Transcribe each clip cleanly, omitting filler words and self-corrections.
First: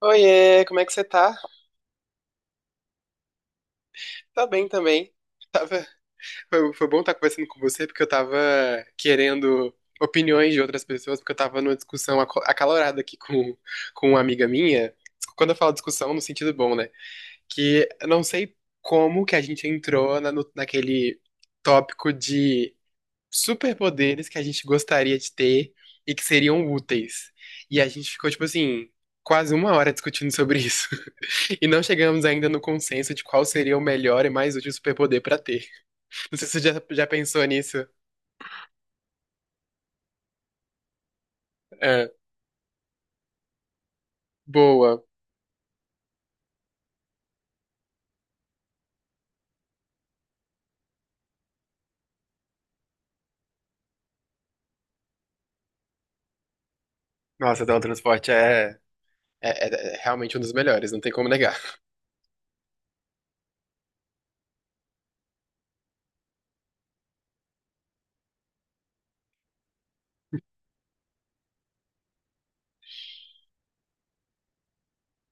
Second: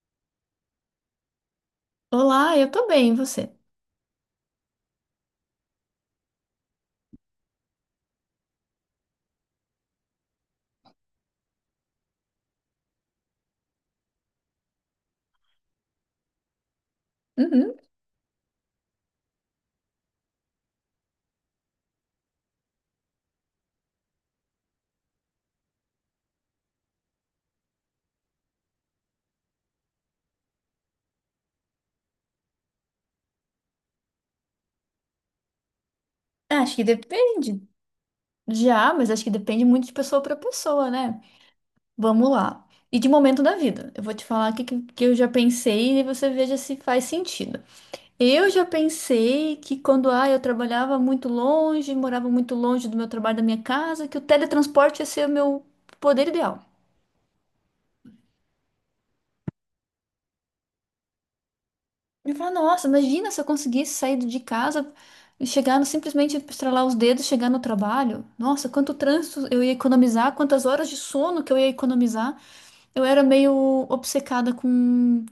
Oiê, como é que você tá? Olá, eu tô bem, e você? Tá bem também. Tava... Foi bom estar conversando com você, porque eu tava querendo opiniões de outras pessoas, porque eu tava numa discussão acalorada aqui com uma amiga minha. Quando eu falo discussão, no sentido bom, né? Uhum. Que eu não sei como que a gente entrou na, no- naquele tópico de superpoderes que a gente gostaria de ter e que seriam úteis. E a gente ficou, tipo assim, quase uma hora discutindo sobre isso. E não chegamos ainda no consenso de qual seria o melhor e mais útil superpoder pra ter. Não sei se você Acho já, que já pensou depende. nisso. Já, mas acho que depende muito de pessoa pra pessoa, né? É, Vamos lá. E de momento da vida. Eu vou te falar boa. que eu já pensei e você veja se faz sentido. Eu já pensei que quando eu trabalhava muito longe, morava muito longe do meu trabalho, da minha casa, que o teletransporte ia ser o meu poder ideal. Nossa, teletransporte é, é, é, é realmente um dos melhores, não tem como negar. Eu falo, nossa, imagina se eu conseguisse sair de casa e chegar no, simplesmente estralar os dedos, chegar no trabalho. Nossa, quanto trânsito eu ia economizar, quantas horas de sono que eu ia economizar. Eu era meio obcecada com,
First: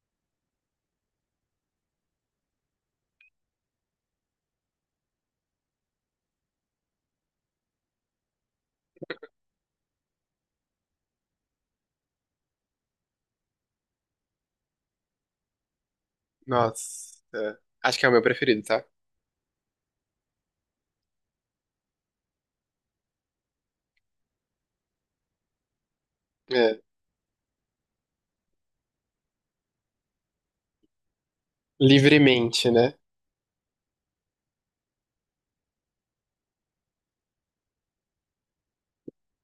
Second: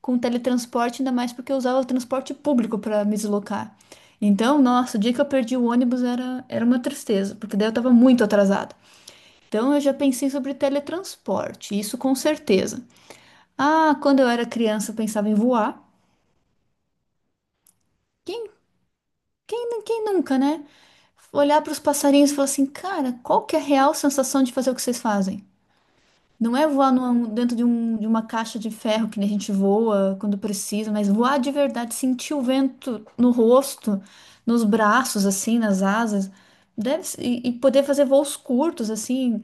com teletransporte, ainda mais porque eu usava o transporte público para me deslocar. Então, nossa, o dia que eu perdi o ônibus era uma tristeza, porque daí eu estava muito atrasada. Então, eu já pensei sobre teletransporte, isso com certeza. Ah, quando eu era criança, eu pensava em voar. Nossa. Acho que é o meu Quem, preferido, tá? quem nunca, né? Olhar para os passarinhos e falar assim, cara, qual que é a real sensação de fazer o que vocês fazem? Não é É. voar dentro de uma caixa de ferro que nem a gente voa quando precisa, mas voar de verdade, sentir o Livremente, né? vento no rosto, nos braços, assim, nas asas, e poder fazer voos curtos, assim,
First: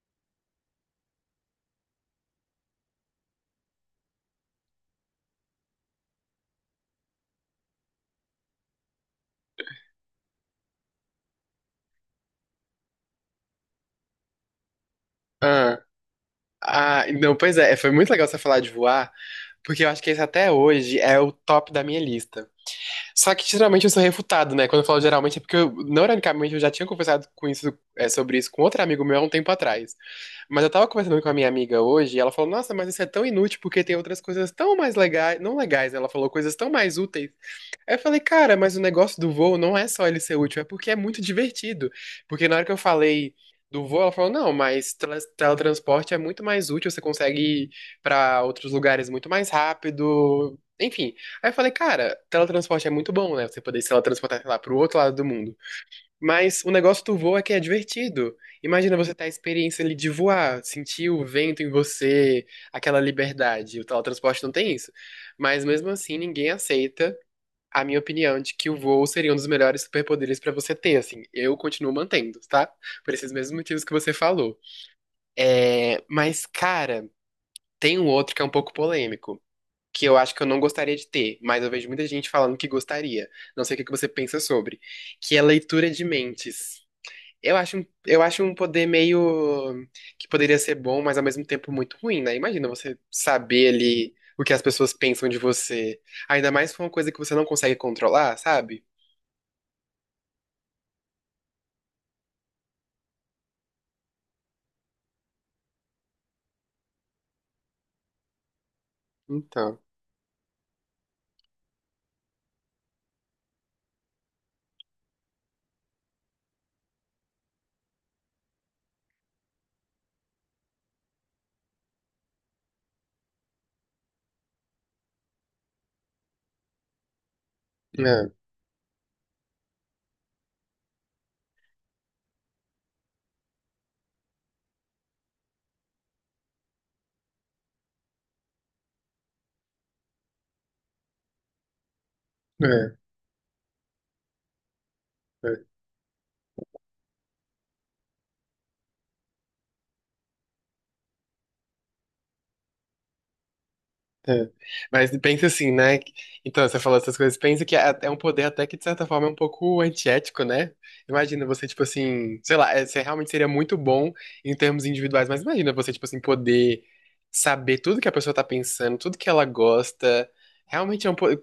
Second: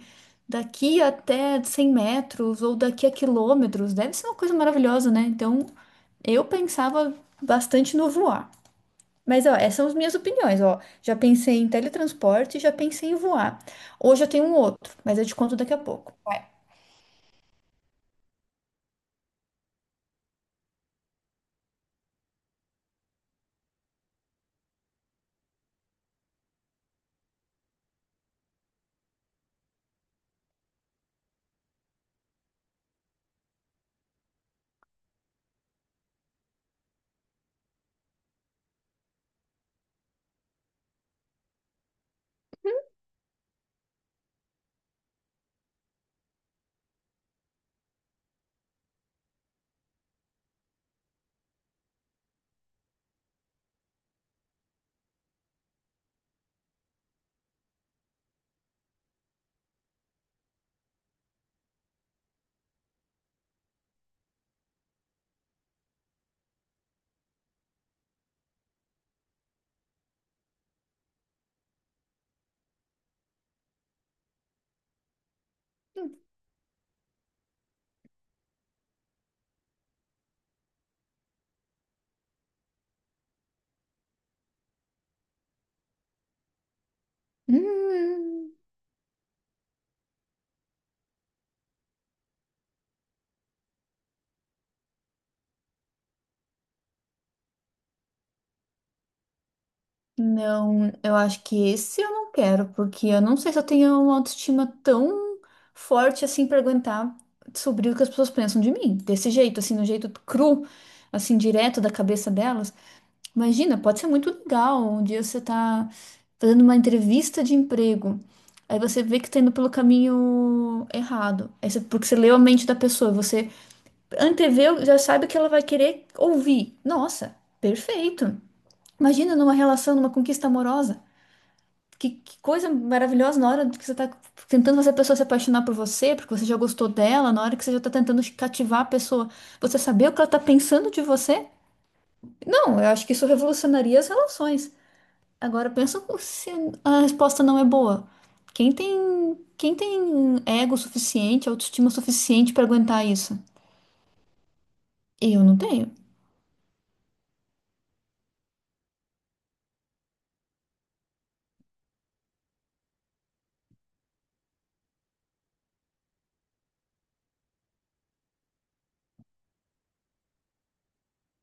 daqui até 100 metros ou daqui a quilômetros, deve ser uma coisa maravilhosa, né? Então, eu pensava bastante no voar. Mas, ó, essas são as minhas opiniões, ó. Já pensei em teletransporte, já pensei em voar. Hoje eu tenho um outro, mas eu te conto daqui a Ah, pouco. Vai. Não, pois é, foi muito legal você falar de voar, porque eu acho que esse até hoje é o top da minha lista. Só que geralmente eu sou refutado, né? Quando eu falo geralmente é porque, eu, não ironicamente, eu já tinha conversado com isso, é, sobre isso com outro amigo meu há um tempo atrás. Mas eu tava conversando com a minha amiga hoje e ela falou: Nossa, mas isso é tão inútil porque tem outras coisas tão mais legais, não legais, né? Ela falou coisas tão mais úteis. Aí eu falei, cara, mas o negócio do voo não é só ele ser útil, é porque é muito divertido. Porque na hora que eu falei do voo, ela falou, não, mas teletransporte é muito mais útil, você consegue ir pra outros lugares muito mais rápido. Enfim. Aí eu falei, cara, teletransporte é muito bom, né? Você poder se teletransportar, sei lá, pro outro lado do mundo. Mas o negócio do voo é que é divertido. Imagina você ter a experiência ali de voar, sentir o vento em você, aquela liberdade. O teletransporte não tem isso. Mas mesmo assim, ninguém aceita a minha opinião de que o voo seria um dos melhores superpoderes pra você ter, assim. Eu continuo mantendo, tá? Por esses mesmos motivos que você falou. É, mas, cara, tem um outro que é um pouco polêmico, que eu acho que eu não gostaria de ter, mas eu vejo muita gente falando que gostaria. Não sei o que que você pensa sobre, que é leitura de mentes. Eu acho Hum, um poder meio que poderia ser bom, mas ao mesmo tempo muito ruim, né? Imagina você saber ali o que as pessoas pensam de você, ainda mais com uma coisa que você não consegue controlar, sabe? não, eu acho que esse eu não quero, porque eu não sei se eu tenho uma autoestima tão forte assim pra aguentar sobre o que as pessoas pensam de mim. Desse jeito, assim, Então, no jeito cru, assim, direto da cabeça delas. Imagina, pode ser muito legal. Um dia você tá fazendo uma entrevista de emprego. Aí você vê que tá indo pelo caminho errado. Aí você- porque você leu a mente da pessoa, você anteveu, já sabe que ela vai querer ouvir. Nossa, é, perfeito. Imagina numa relação, numa conquista amorosa. Que coisa maravilhosa na hora que você tá tentando fazer a pessoa se apaixonar por você, porque você já gostou dela, na hora que você já tá tentando cativar a pessoa, você saber o que ela tá pensando de você? Não, eu é, acho que isso revolucionaria as relações. Agora pensa se a resposta não é boa. Quem tem, quem tem ego suficiente, autoestima suficiente para aguentar isso? É. Mas Eu pensa não assim, tenho. né? Então, você falou essas coisas, pensa que é um poder até que, de certa forma, é um pouco antiético, né? Imagina você, tipo assim, sei lá, é, você realmente seria muito bom em termos individuais, mas imagina você, tipo assim, poder saber tudo que a pessoa tá pensando, tudo que ela gosta. Realmente é um poder.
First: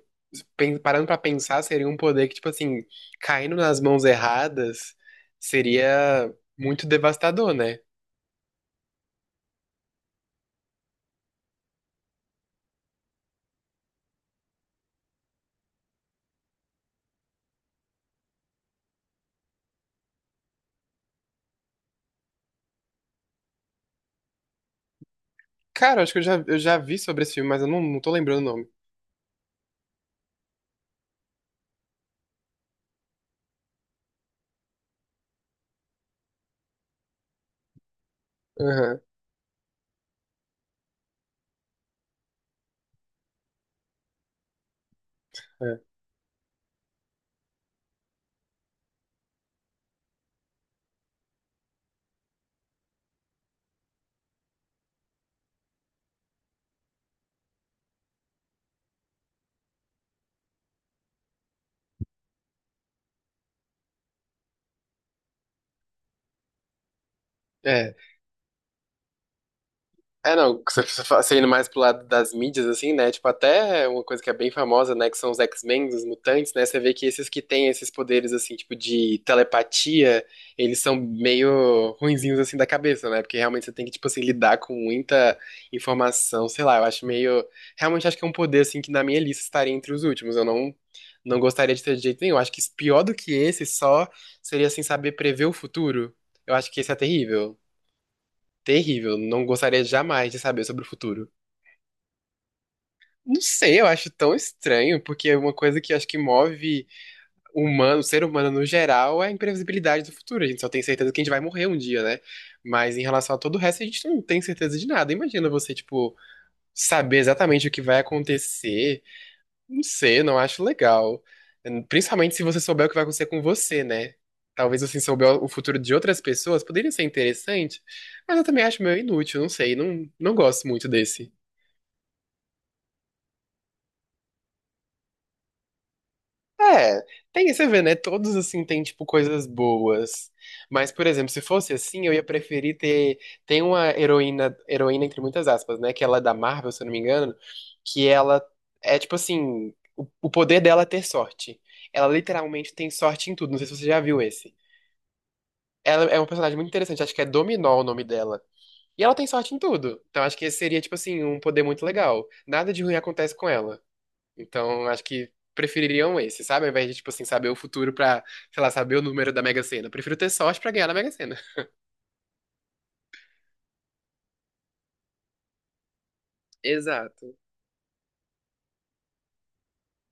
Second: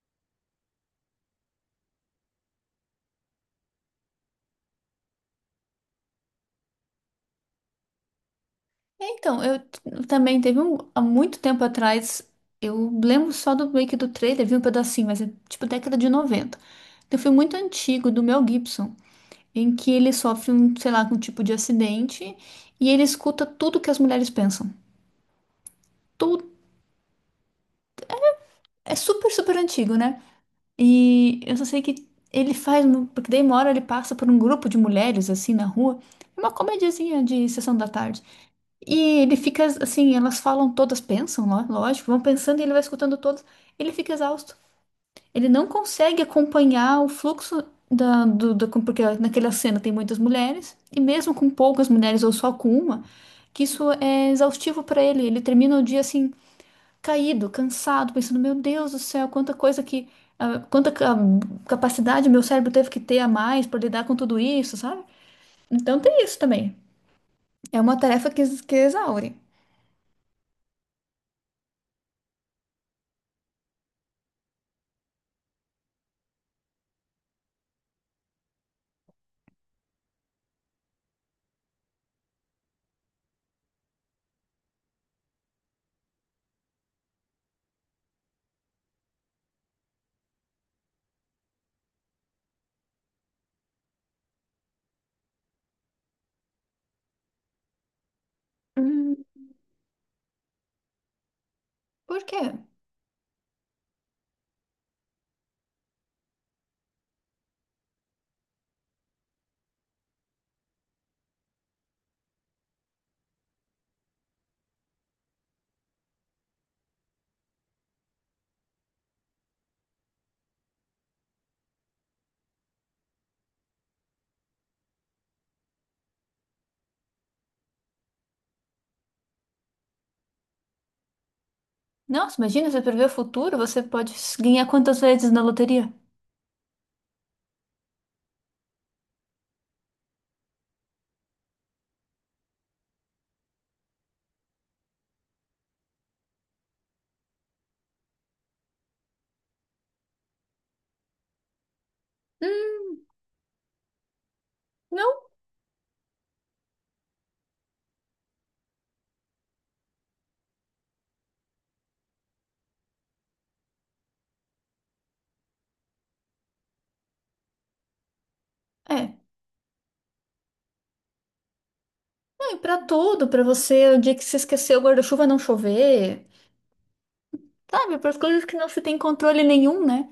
Parando pra pensar, seria um poder que, tipo assim, caindo nas mãos erradas, seria muito devastador, né? É, então, também teve um, há muito tempo atrás, eu lembro só do meio que do trailer, vi um pedacinho, mas é tipo década de noventa. Tem um filme muito antigo do Mel Gibson, em que ele sofre um, sei lá, um tipo de acidente e ele escuta tudo que as mulheres pensam. Cara, acho que Tudo. eu já vi sobre esse filme, mas eu não, não tô lembrando o nome. É super, super antigo, né? E eu só sei que ele faz, porque daí uma hora ele passa por um grupo de mulheres assim na rua, é uma comediazinha de sessão da tarde. Aham. E ele fica assim, elas falam todas, pensam, lógico, vão pensando e ele vai escutando todas. Ele fica exausto. Ele não consegue acompanhar o fluxo porque naquela cena tem muitas mulheres, e mesmo com poucas mulheres ou só com uma, que isso é exaustivo para ele. Ele termina o dia assim caído, cansado, pensando, meu Deus do céu, quanta coisa que, ah, quanta ca- capacidade meu cérebro teve que ter a mais para lidar com tudo isso, sabe? Então tem isso também. é. É É. uma tarefa que exaure. É, não, você indo mais pro lado das mídias, assim, né? Tipo, até uma coisa que é bem famosa, né? Que são os X-Men, os mutantes, né? Você vê que esses que têm esses poderes, assim, tipo, de telepatia, eles são meio ruinzinhos, assim, da cabeça, né? Porque realmente você tem que, tipo, assim, lidar com muita informação, sei lá, eu acho meio. Realmente acho que é um poder, assim, que na minha lista estaria entre os últimos. Eu não, Não gostaria de ter de jeito nenhum. Acho que pior do que esse só seria, assim, saber prever o futuro. Eu acho que esse é terrível. Terrível, Hum, não gostaria jamais de saber sobre o futuro. por quê? Não sei, eu acho tão estranho, porque é uma coisa que acho que move o humano, o ser humano no geral, é a imprevisibilidade do futuro. A gente só tem certeza que a gente vai morrer um dia, né? Mas em relação a todo o resto, a gente não tem certeza de nada. Imagina você, tipo, saber exatamente o que vai acontecer. Não sei, não acho legal. Principalmente se você souber o que vai acontecer com você, né? Talvez você souber o futuro de outras pessoas, poderia ser interessante, mas eu também acho meio inútil, não sei, não gosto muito desse. Nossa, imagina, você prever o futuro, você pode ganhar quantas vezes na loteria? É, tem, você vê, né? Todos assim têm tipo coisas boas. Mas, por exemplo, se fosse assim, eu ia preferir ter. Tem uma heroína, heroína entre muitas aspas, né? Que ela é da Marvel, se eu não me engano, que ela é tipo assim, o poder dela é ter sorte. Ela literalmente tem Hum, sorte em tudo. Não sei se você já viu esse. não, Ela é uma personagem muito interessante, acho que é Dominó o nome dela. E ela tem sorte em tudo. Então acho que esse seria, tipo assim, um poder muito legal. Nada de ruim acontece com ela. Então, acho que prefeririam esse, sabe? Ao invés de, tipo assim, saber o futuro pra, sei lá, saber o é. número da Mega Sena. Eu prefiro ter sorte pra ganhar na Mega Sena. Não, e pra tudo, pra você, o dia que você esqueceu o guarda-chuva não chover, Exato. sabe? Para as coisas que não se tem controle nenhum, né?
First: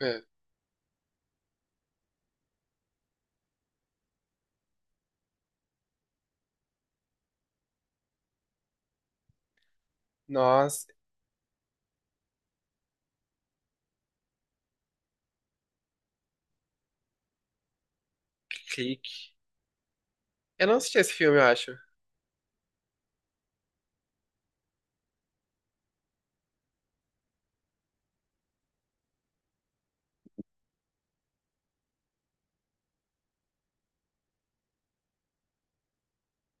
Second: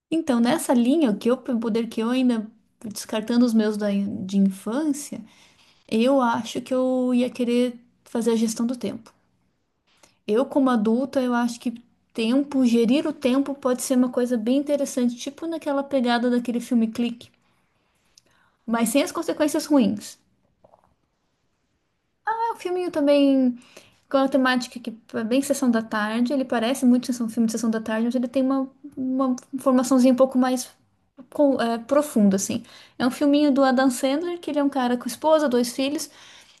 É. Então, nessa linha, o poder que eu ainda, descartando os meus de infância, eu acho que eu ia querer fazer a gestão do tempo. Eu, como Nossa, adulta, eu acho que tempo, gerir o tempo pode ser uma coisa bem interessante, tipo naquela pegada daquele filme Clique, mas sem as clique. consequências ruins. Eu não assisti esse filme, eu acho. É um filminho também com uma temática que é bem sessão da tarde, ele parece muito sessão, filme de sessão da tarde, mas ele tem uma formaçãozinha um pouco mais profundo, assim. É um filminho do Adam Sandler, que ele é um cara com esposa, dois filhos,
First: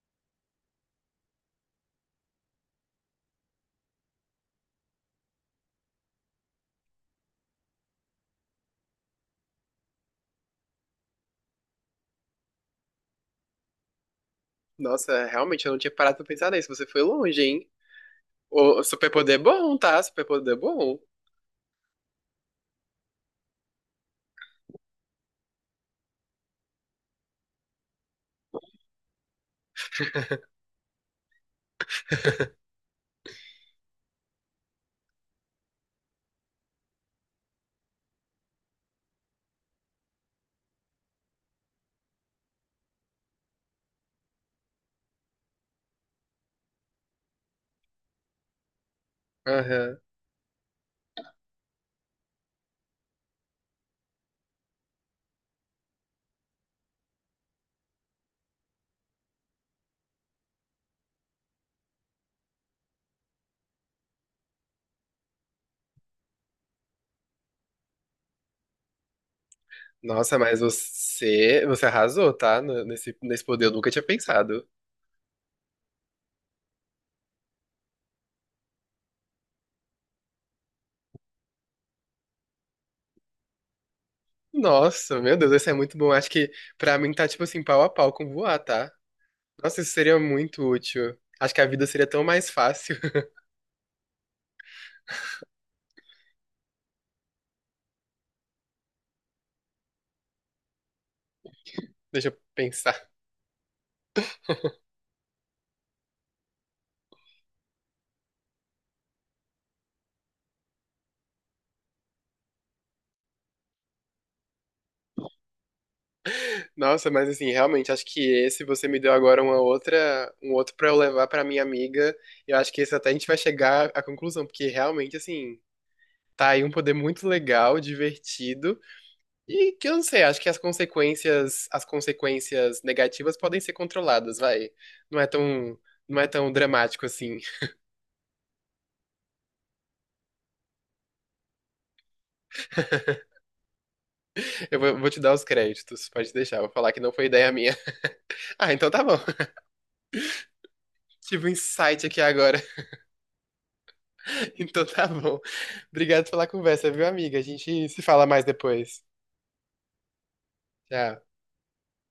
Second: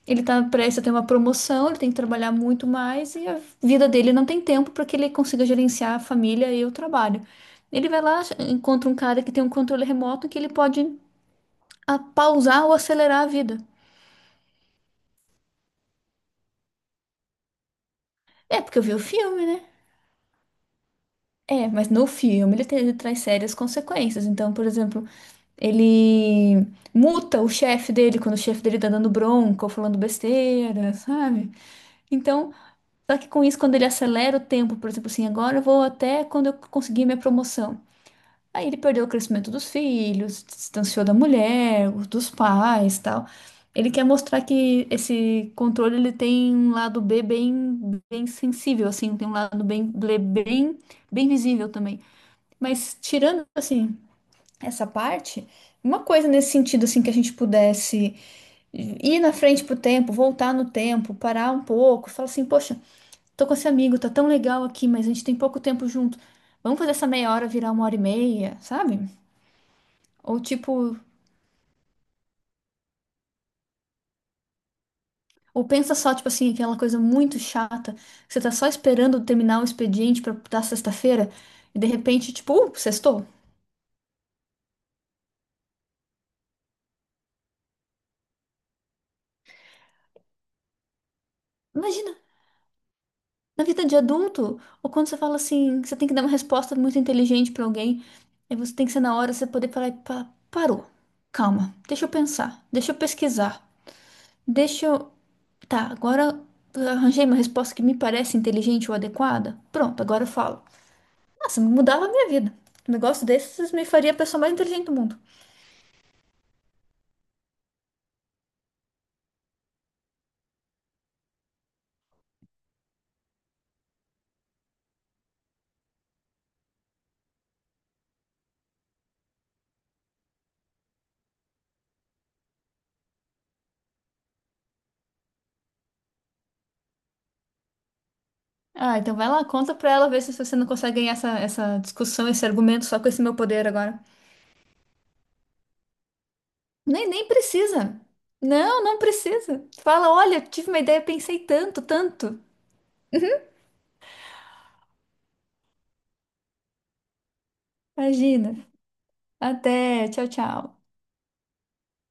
ele tá prestes a ter uma promoção, ele tem que trabalhar muito mais e a vida dele não tem tempo para que ele consiga gerenciar a família e o trabalho. Ele vai lá, encontra um cara que tem um controle remoto que ele pode pausar ou acelerar a vida. Nossa, realmente, eu não tinha parado pra pensar nisso. Você foi longe, hein? É, porque O eu o vi o superpoder é filme, né? bom, tá? Superpoder é bom. É, mas no filme ele traz sérias consequências. Então, por exemplo, ele multa o chefe dele quando o chefe dele tá dando bronca ou falando besteira, sabe? Então, só que com isso, quando ele acelera o tempo, por exemplo, assim, agora eu vou até quando eu conseguir minha promoção. Aí ele perdeu o crescimento dos filhos, se distanciou da mulher, dos pais, tal. Ele quer mostrar que esse controle ele tem um lado B bem, bem sensível, assim, tem um lado bem, Aham. bem, bem bem visível também. Mas tirando assim essa parte, uma coisa nesse sentido assim que a gente pudesse ir na frente pro tempo, voltar no tempo, parar um pouco, falar assim, poxa, tô com esse amigo, tá tão legal aqui, mas a gente tem pouco tempo junto. Vamos fazer essa meia hora virar uma hora e meia, sabe? Nossa, Ou mas tipo, você arrasou, tá? Nesse, nesse poder eu nunca tinha pensado. ou pensa só, tipo assim, aquela coisa muito chata. Que você tá só esperando terminar o expediente pra dar sexta-feira e de repente, tipo, sextou. Nossa, meu Deus, esse é muito bom. Acho que pra mim tá, tipo assim, pau a pau com voar, tá? Nossa, isso seria muito útil. Acho que a vida seria Imagina, tão mais fácil. na vida de adulto, ou quando você fala assim, que você tem que dar uma resposta muito inteligente pra alguém, aí você tem que ser na hora, você poder parar e falar, parou. Calma, deixa eu Deixa eu pensar, deixa eu pensar. pesquisar. Deixa eu. Tá, agora eu arranjei uma resposta que me parece inteligente ou adequada. Pronto, agora eu falo. Nossa, mudava a minha vida. Um negócio desses me faria a pessoa mais inteligente do mundo. Nossa, mas assim, realmente, acho que esse você me deu agora uma outra, um outro pra eu levar pra minha amiga. Eu acho que esse até a gente vai chegar à conclusão, porque realmente, assim, tá aí um poder muito legal, divertido, e que eu não sei, acho que as consequências negativas podem ser controladas, vai. Não é tão, não é tão dramático assim. Ah, então vai lá, conta pra ela, ver se você não consegue ganhar essa, essa discussão, esse argumento só com esse meu poder agora. Vou te dar os créditos, pode deixar, vou falar que Nem, não foi nem ideia minha. precisa. Ah, Não, então não tá bom. precisa. Fala, olha, tive uma ideia, pensei Tive um tanto, insight aqui tanto. agora. Então tá bom. Obrigado pela conversa, viu, amiga? A gente se fala mais Imagina. depois. Até, tchau, tchau. Tchau.